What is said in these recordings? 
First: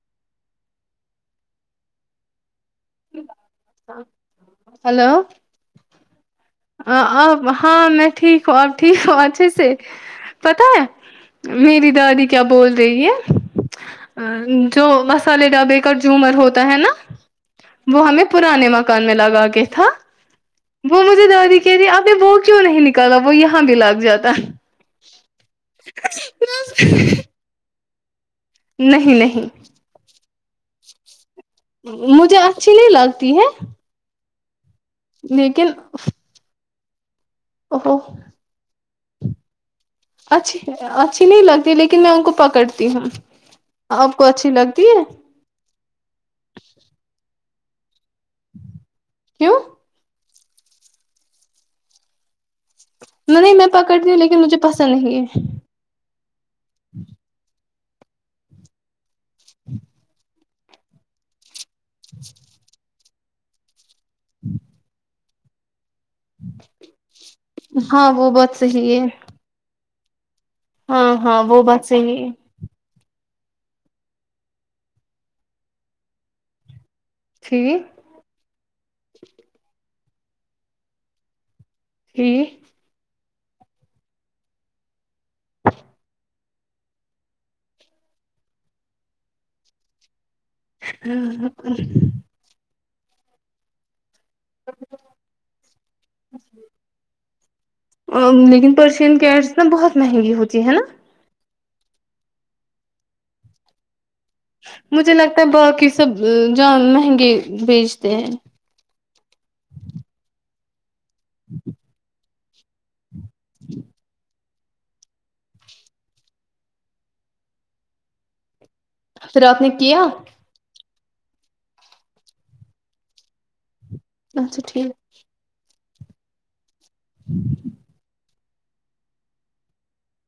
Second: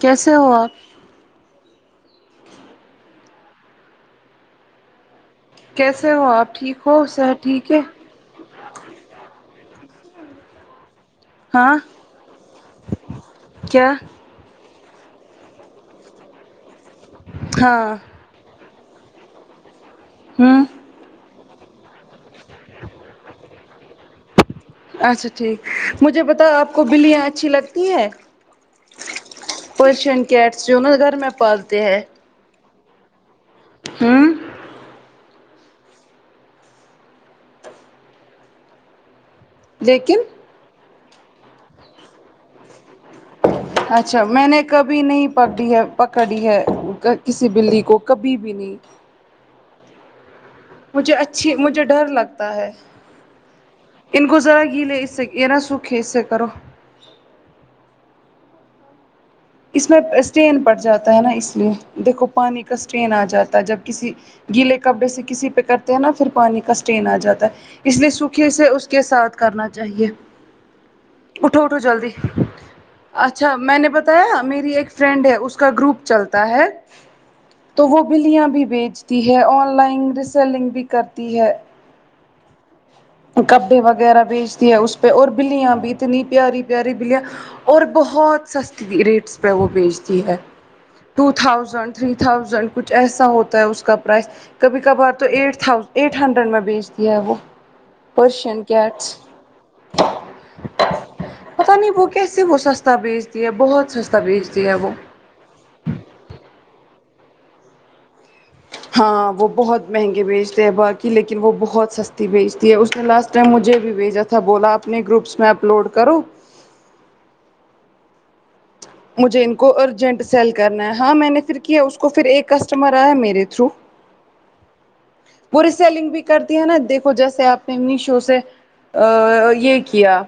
کیسے ہو آپ ہلو کیسے ہو آپ ٹھیک ہو آہاں صحت ٹھیک ہے وہاں میں ٹھیک ہوں اب ٹھیک ہوں اچھے سے پتا ہے ہاں میری دادی کیا بول رہی کیا ہے جو مسالے ڈھابے کا جوومر ہوتا ہے نا ہاں وہ ہمیں پرانے مکان میں لگا کے تھا ہم وہ مجھے دادی کہہتیی ابھی وہ کیوں نہیں نکالا وہ یہاں بھی لگ جاتا اچھا ٹھیک مجھے بتاؤ آپ کو بلیاں اچھی لگتی ہیں نہیں نہیں فیشن کییٹس جو نا گھر میں پالتے ہیں مجھے اچھی نہیں لگتی ہے ہوں لیکن اہو لیکن اچ اچھی نہیں لگتی لیکن میں ان کو پکڑتی ہوں آپ اچھا کو میں اچھی نے لگتی کبھی ہے نہیں پکڑی ہے پکڑی ہے کسی بلی کو کبھی بھی نہیں کیوں مجھے اچھی مجھے ڈر لگتا ہے نہیں میں پکڑتی ہوں ان کو لیکن مجھے ذرا پسند گیلے اس نہیں سے ہے یہ نا سوکھ کہ سے کرو اس میں اسٹین پڑ جاتا ہے نا اس لیے دیکھو پانی کا اسٹین آ جاتا ہے جب کسی گیلے کپڑے سے کسی پہ کرتے نا پھر پانی کا اسٹین آ جاتا ہے اس ہاں لیے وہ سوکھی بات سے اس صحیح کے ہے ساتھ کرنا چاہیے ہاں ہاں وہ اٹھو اٹھو بات جلدی صحیح ہے اچھا میں نے بتایا میری ایک فرینڈ ہے اس کا گروپ چلتا ہے ٹھیک تو وہ بلیاں بھی بیچتی ہے آن لائن ریسلنگ بھی کرتی ہے [unintelligible] کپڑے وغیرہ بیچتی ہے اس پہ اور بلیاں بھی اتنی پیاری پیاری بلیاں اور بہت سستی ریٹس پہ وہ بیچتی ہے ٹو تھاؤزینڈ تھری تھاؤزینڈ کچھ ایسا ہوتا ہے اس کا پرائس کبھی کبھار تو ایٹ تھا ایٹ ہنڈریڈ میں بیچ دیا ہے وہ ہم پرشین لیکن کیٹس پرشین کیڈس نا بہت مہنگی ہوتی ہے نا پتا نہیں وہ کیسے وہ سستا بھیجتی ہے بہت سستا بیچتی ہے وہ مجھے لگتا ہے باقی سب جو مہنگے بیچتے ہیں ہاں وہ بہت مہنگے بیچتے ہیں باقی لیکن وہ بہت سستی بیچتی ہے اس نے لاسٹ اس نے مجھے بھیجا تھا بولا اپنے گروپس میں اپلوڈ کرو مجھے پھر ان آپ کو نے کیا ارجنٹ سیل کرنا ہے ہاں میں نے پھر کیا اس کو پھر ایک کسٹمر آیا میرے تھرو اچھا ٹھیک وہ سیلنگ بھی کرتی ہے نا دیکھو جیسے آپ نے میشو سے ا یہ کیا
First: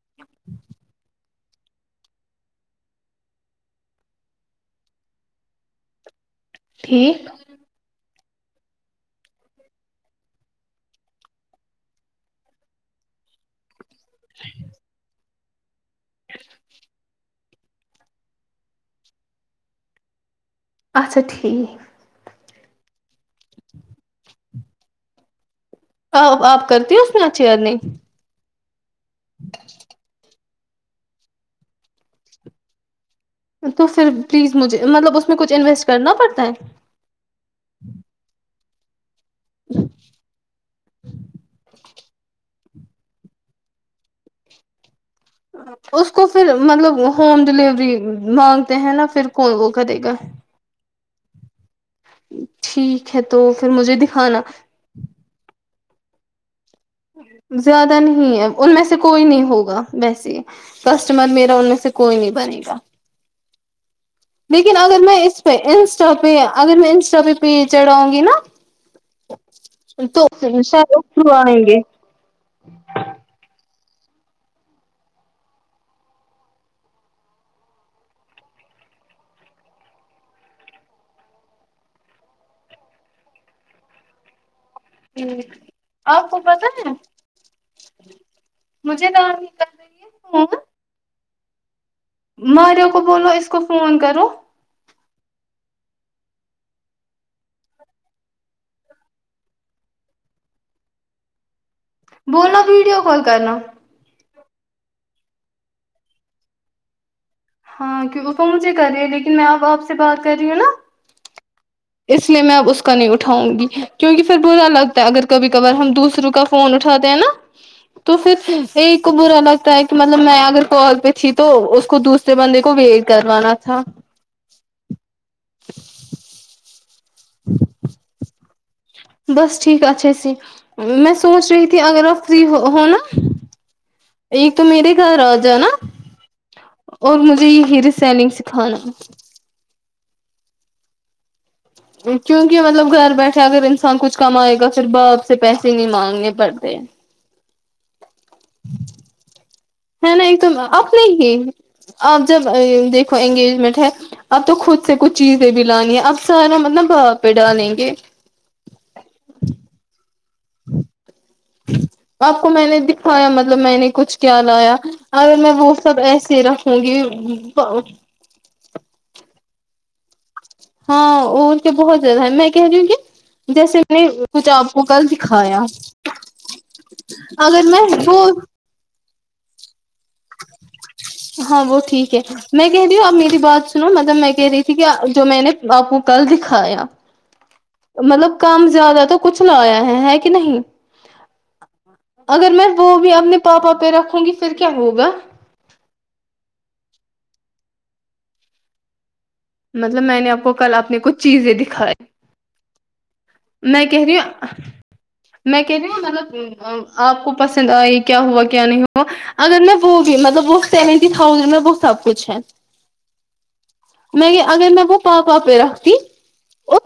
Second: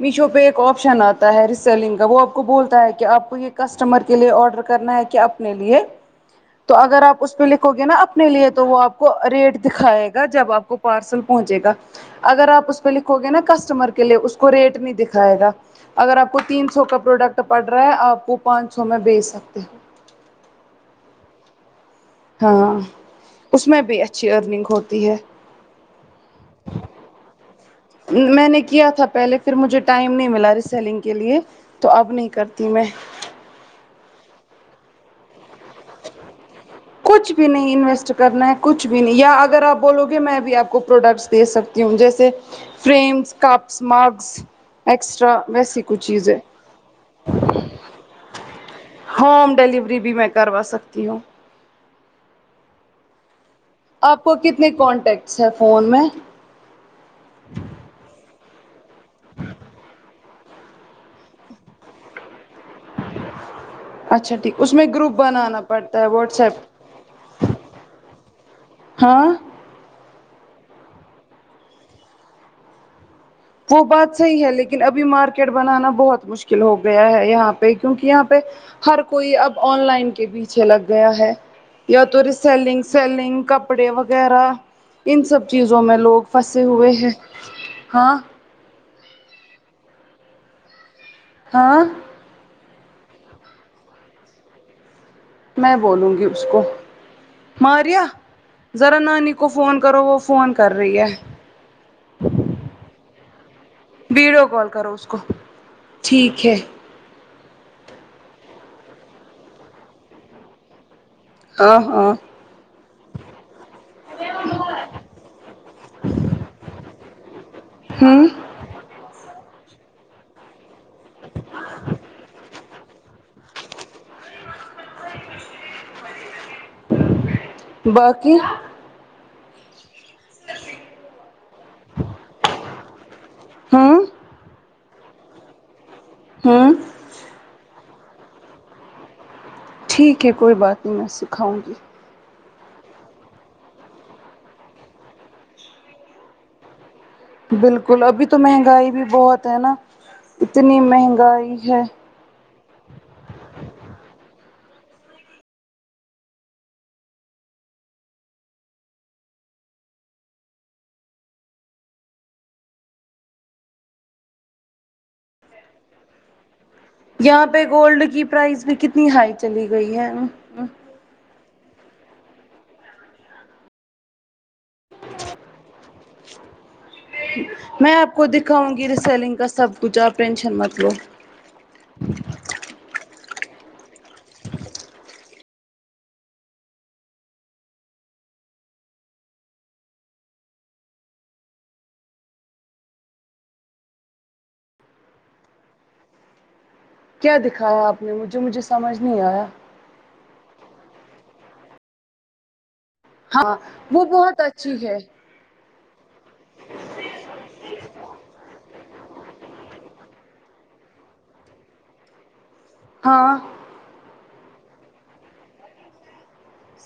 میشو پہ ایک آپشن آتا ہے ریسیلنگ کا وہ کو بولتا ہے کہ آپ کو یہ کسٹمر کے لیے آرڈر کرنا ہے کہ اپنے لیے تو اگر آپ ٹھیک اس پہ لکھو گے ناپ نے لیے تو وہ آپ کو ریٹ دکھائے گا جب آپ کو پارسل پہنچے گا اگر آپ پہ لکھو گے نا کسٹمر لے اس کو ریٹ نہیں دکھائے گا اگر آپ کو تین سو کا پروڈکٹ پڑ رہا ہے آپ وہ پانچ سو میں بیج سکتے ہو اچھا ٹییک ہاں اس میں بھی اچھی ارننگ ہوتی ہے آ آپ کرتی ہو اس میں اچھی ارننگ میں نے کیا تھا پہلے پھر مجھے ٹائم نہیں ملا رہی سیلنگ کے لیے تو اب نہیں کرتی میں تو پھر پلیز مجھے مطلب اس میں کچھ انویسٹ کرنا پڑتا ہے کچھ بھی نہیں انویسٹ کرنا ہے کچھ بھی نہیں یا اگر آپ بولو گے میں بھی آپ کو پروڈکٹس دےسکتی ہوں جیسے فریمس کپس مارکس ایکسٹرا اس کو پھر مطلب ہوم ڈلیوری مانگ ہوم ڈلیوری بھی میں کروا سکتی ہوں ٹھیک ہے تو پھر مجھے دکھانا کانٹیکٹ سے فون میں زیادہ نہیں ہے ان میں سے کوئی نہیں ہوگا ویسے کسٹمر میرا ان میں سے کوئی نہیں بنے گا اچھا ٹھیک اس لیکن اگر گروپ میں اس پہ بنانا پڑتا ہے انسٹا پہ واٹس ایپ اگر میں انسٹا پہ پہ چڑھاؤں گی نا ہاں تو انسٹا کے تھرو آئینگے وہ بات صحیح ہے لیکن ابھی مارکیٹ بنانا بہت مشکل ہو گیا ہے یہاں پہ کیونکہ یہاں پہ ہر کوئی اب آن لائن کے پیچھے لگ گیا ہے یا تو ری سیلنگ سیلنگ کپڑے وغیرہ ان سب چیزوں میں لوگ آپ کو پھنسے پتا ہوئے ہے ہیں ہاں مجھے نام نکل رہی ہے ہے نا ہاں مارو کو بولو اس کو فون کرو میں بولوں گی اس کو ماریا ذرا نانی کو فون کرو وہ فون کر رہی ہے بولنا ویڈیو کال کرنا ویڈیو کال کرو اس کو ٹھیک ہے ہاں کی تومس کرے لیکن میں اب آپ سے بات کر رہی ہوں نا ہاں ہاں اس لیے میں اب اس کو کا نہیں اٹھاؤں گی کیونکہ پھر برا لگتا ہے اگر کبھی کبار ہم دوسروں کا فون اٹھاتے ہیں نا تو ہوں پھر ایک کو برا لگتا ہے کہ مطلب میں اگر کال پہ تھی تو اس کو دوسرا بندے کو ویٹ کروانا تھا باقی بس ٹھیک اچھے سے میں سوچ رہی تھی اگر آپ فری ھو ہونا ہوں ایک تو میرے گھر آجا نا ھم اور مجھے یہ ہیئر سیلنگ سکھانا ٹھیک ہے کوئی بات نہیں میں سکھاؤں گی کیونکہ مطلب گھر بیٹھے اگر انسان کچھ کمائے گا پھر باپ سے پیسے نہیں مانگنے پڑتے بالکل ابھی تو مہنگائی بھی بہت ہے نا ہے نا ایک تو اتنی اپنے ہی مہنگائی ہے اب جب دیکھو انگیجمنٹ ہے اب تو خود سے کچھ چیزیں بھی لانی ہے اب سارا مطلب باں پہ ڈالیں گے ج آپ کو میں نے دکھایا مطلب میں نے کچھ کیا لایا اگر میں وہ سب ایسے رہ ہونگی یہاں پہ گولڈ کی پرائز بھی کتنی ہائی چلی گئی ہے ن ہاں وہ کہ بہت زیادہ ہے میں کیا جی کہ جیس پا وہ کل سکھایا میں آپ کو دکھاؤں گی ریسیلنگ کا سب کچھ آپ ٹینشن مت لو ہاں وه ٹھیک ہے میں کہہ رہی ہوں آپ میری بات سنو مطلب میں کہہ رہی تھی کہ جو میں نے آپ کو کل دکھایا مطلب کام زیادہ تو کچھ لایا ہے ہے کہ نہیں اگر میں وہ بھی اپنے پاپا پہ رکھوں گی پھر کیا ہوگا کیا دکھایا آپ نے مجھے مجھے سمجھ نہیں آیا مطلب میں نے آپ کو کل اپنے کچھ چیزیں دکھائی ہاں میں وہ کہہ رہی بہت ہوں اچھی ہے میں کہتی ن مطلب آپ کو پسند آئی کیا ہوا کیا نہیں ہوا اگر میں وہ بھی مطلب وہ سیونٹی تھازینڈ میں وہ سب کچھ ہے ہاں میں اگر میں وہ پاپا پہ رکھتی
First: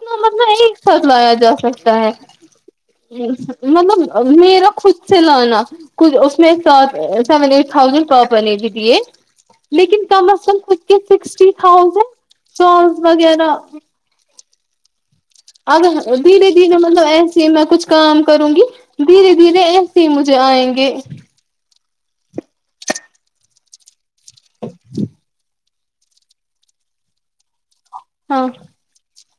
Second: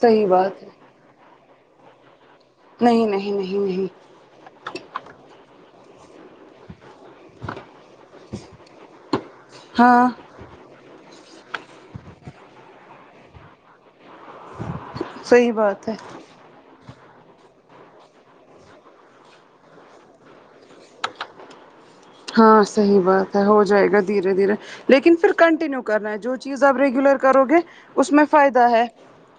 صحیح بات ہے س لیا جا سکتا ہے نہیں نہیں نہیں نہیں مطلب میرا خود سے لانا ک اس میں ساتھ سیون ایٹ تھاؤزینڈ پاپا لے کے دیے لیکن ہاں کم از کم فیفڈی سکسٹی تھاوزینڈ سوز وغیرہ صحیح بات ہے اگر دھیرے دھیرے مطلب ایسے میں کچھ کام کروں گی دھیرے دھیرے ایسے ہی مجھے آئیں گے ہاں صحیح بات ہے ہو جائے گا دھیرے دھیرے لیکن پھر کنٹینیو کرنا ہے جو چیز آپ ریگولر کرو گے اس میں ہاں فائدہ ہے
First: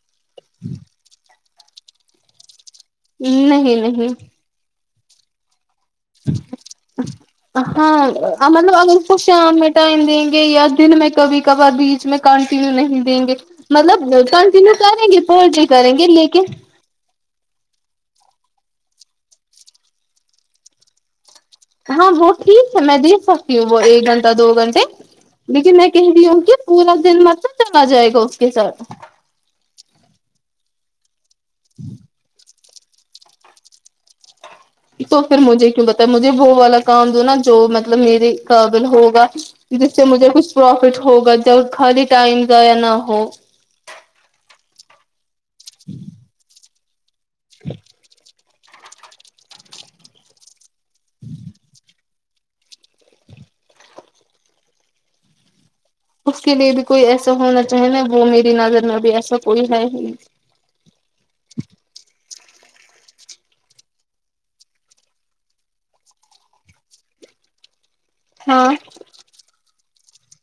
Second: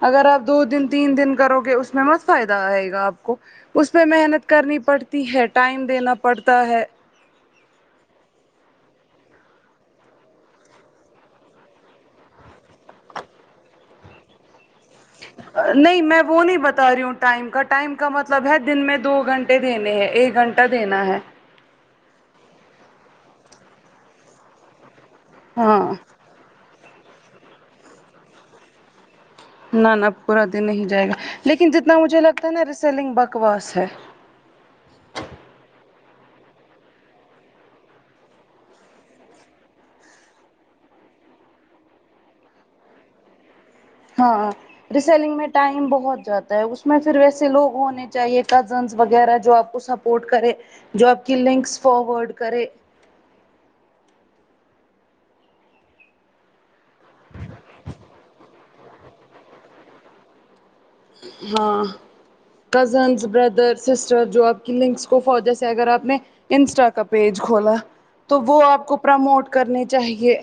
اگر آپ دو دن تین دن کرو گے اس میں مت فائدہ آئے گا آپ کو نہیں اس پہ نہیں محنت کرنی پڑتی ہے ٹائم دینا پڑتا ہے ہاں آں مطلب اگر اس کو شام میں ٹائم دیں گے یا دن میں کبھی کبھار بیچ میں کنٹینیو نہیں دیں گے مطلب کنٹینیو کریں گے پر جی کریں گے لیکن تا ری ہوں ٹائم کا ٹائم کا مطلب ہے دن میں دو گھنٹے دینے ہے ایک گھنٹہ دینا ہے ہاں وہ ٹھیک ہے میں دیکھ سکتی ہوں وہ ایک گھنٹہ دو گھنٹے لیکن میں ہاں کہہ ری ہوں کہ پورا دن مطلب چلا جائے گا اس کے ساتھ نا نا پورا دن نہیں جائے گا لیکن جتنا مجھے لگتا ہے نا ریسیلنگ بکواس ہے تو پھر مجھے کیوں بتا مجھے وہ والا کام دو نا جو مطلب میرے قابل ہوگا جس سے مجھے کچھ پروفٹ ہوگا جب خالی ٹائم ضایہ نہ ہو ہاں ریسیلنگ میں ٹائم بہت جاتا ہے اس میں پھر ویسے لوگ ہونے چاہیے کزنس وغیرہ جو آپ کو سپورٹ کرے جو آپ کی لنکس فاروڈ کرے اس کے لیے بھی کوئی ایسا ہونا چاہے نا وہ میری نظر میں بھی ایسا کوئی نہیں وہاں کزنس بردر سسٹر جو آپ کی لنکس کو فوجے سے اگر آپ نے انسٹا کا پیج کھولا تو وہ ہاں آپ کو پرموٹ کرنے چاہیے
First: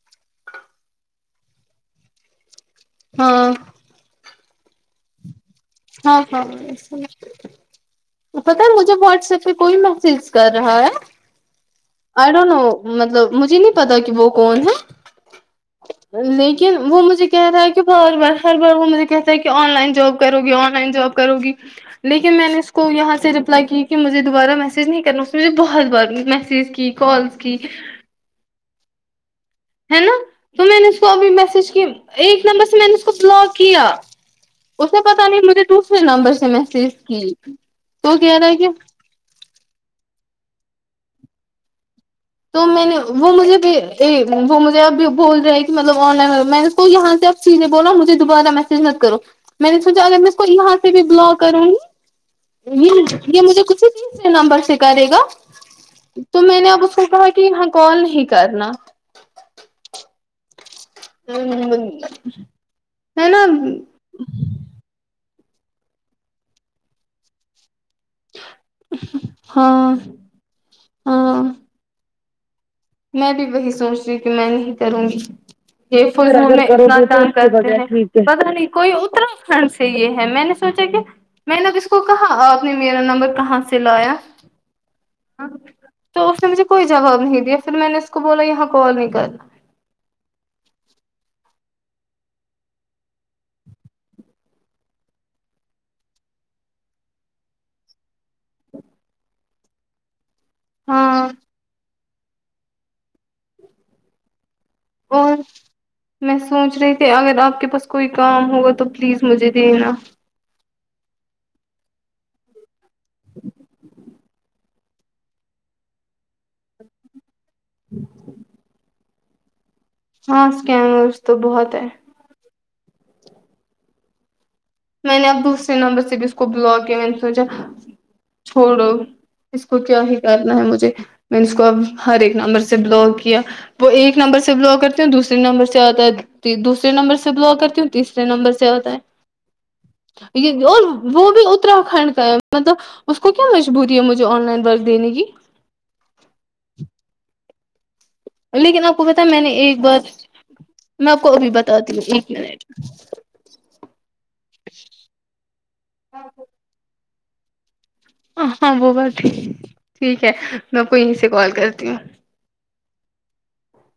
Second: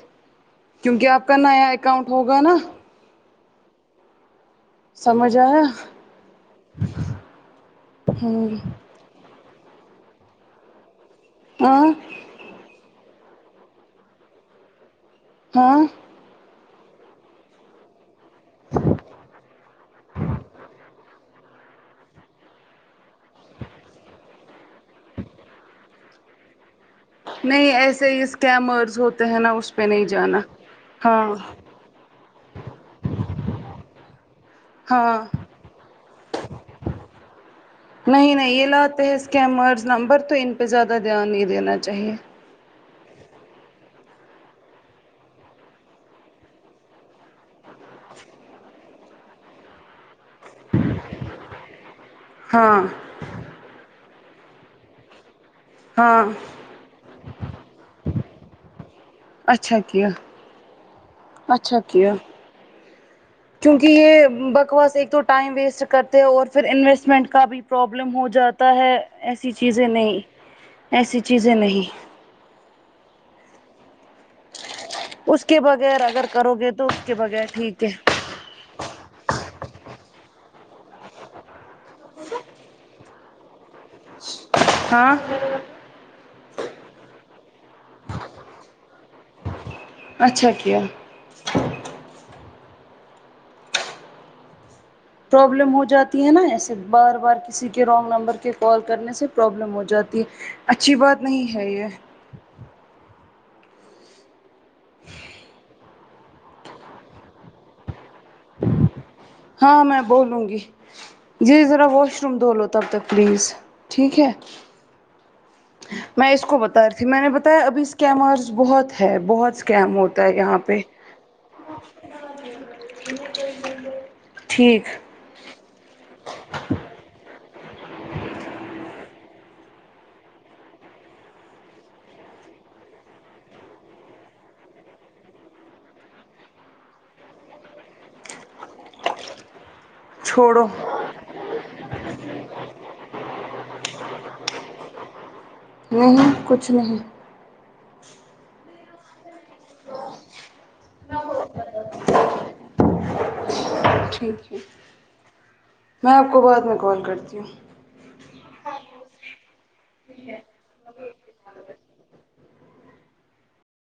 کیونکہ آپ کا نیا اکاؤنٹ ہوگا نا ہاں سمجھ آیا ہاں ہاں ہوں پتا ہے مجھے واٹسپ پھر کوئی میسج کر رہا ہے آں آئی ڈونٹ نو مطلب مجھے نہیں پتا کہ وہ کون ہے ہاں لیکن وہ مجھے کہہ رہا ہے کہ بار بار ہر بار وہ مجھے کہتا ہے کہ آن لائن جاب کرو آن لائن جاب کرو گی لیکن میں نے اس کو یہاں سے رپلائی کی کہ مجھے دوبارہ میسج نہیں کرنا اس نے مجھے بہت بار میسج کی کالس کی نہیں ایسے ہی اسکامرض ہوتے ہیں نا اس پہ ہے نہیں نا جانا تو میں نے اس کو ہاں ابھی میسج کی ایک نمبر سے میں نے اس کو بلاک کیا اس نے ہاں پتاہ نہیں مجھے دوسرے نمبر سے میسج کی تو نہیں کہہ رہا نہیں ہے یہ کے لاتے ہیں اسکیمرز نمبر تو ان پہ زیادہ دھیان نہیں دینا چاہیے تو میں نے وہ مجھے بھی وہ مجھے اب بول رہے ہیں کہ مطلب آن لائن میں نے اس کو یہاں سے نے بولا مجھے دوبارہ میسج مت کرو میں نے سوچا اگر میں اس کو یہاں سے بھی بلاک کروں ہاں یہ یہ مجھے کسی نمبر سے کرے گا ہاں تو میں نے اب اس [unintelligible] کہا کہ یہاں کال نہیں کرنا اچھا کیا اچھا کیا ہے نا کیونکہ یہ بکواس ایک تو ٹائم ویسٹ کرتے ہیں اور پھر انویسٹمنٹ کا بھی پرابلم ہو جاتا ہے ایسی چیزیں ہاں نہیں ایسی ہاں چیزیں نہیں میں بھی وہی سوچ رہی کہ میں نہیں کروں گی اس کے بغیر یہ اگر فل کرو میں گے تو اتنا اس کے د بغیر ٹھیک ہے کرتے [unintelligible] پتا نہیں کوئی اترا کھنڈ سے یہ ہے میں نے سوچا کہ میں نے اب اس کو کہا آپ نے میرا نمبر کہاں سے لایا ہاں تو اس نے مجھے کوئی جواب نہیں دیا پھر میں نے اس کو بولا یہاں کال نہیں کرنا اچھا کیا پرابلم ہو جاتی ہے نا ایسے بار بار کسی کے رانگ نمبر کے کال کرنے سے پرابلم ہو جاتی ہے اچھی بات ہاں نہیں ہے یہ اور میں سوچ رہی تھی اگر آپ کے پاس کوئی کام ہوگا تو پلیز مجھے دینا بوولوگی جی ذرا واش روم د لو تب تک پلیز ٹھیک ہے میں اس کو بتا رہ تھی میں نے بتایا ابھی اسکیمرز بہت ہے بہت اسکیم ہو ہاں اسکینرس تو بہت ہے ٹھیک میں نے اب دوسرے نمبر سے بھی اس کو بلاک کیا میں نے سوچا چھوڑو اس کو کیا ہی کرنا ہے مجھے میں اس کو اب ہر ایک نمبر سے بلاک کیا وہ ایک نمبر سے بلاگ کرتے ہیں دوسے نمبر سے آتا ہے دوسرے نمبر سے بلا کرتی ہوں تیسرے نمبر سے آتا ہے یہ چھوڑو اور وہ بھی اتراکھنڈ کا ہے مطلب اس کو کیا مجبوری ہے مجھے آن لائن بس دینے کی نہیں کچھ نہیں لیکن آپ کو بتا میں نے ایک بار میں آپ کو ابھی بتای ہوں ایک منٹ ٹھیک ٹھیک میں آپ کو بعد میں کال کرتی ہوں ہاں وہ بات ہے ٹھیک ہے میں کو یہیں سے کال کرتی ہوں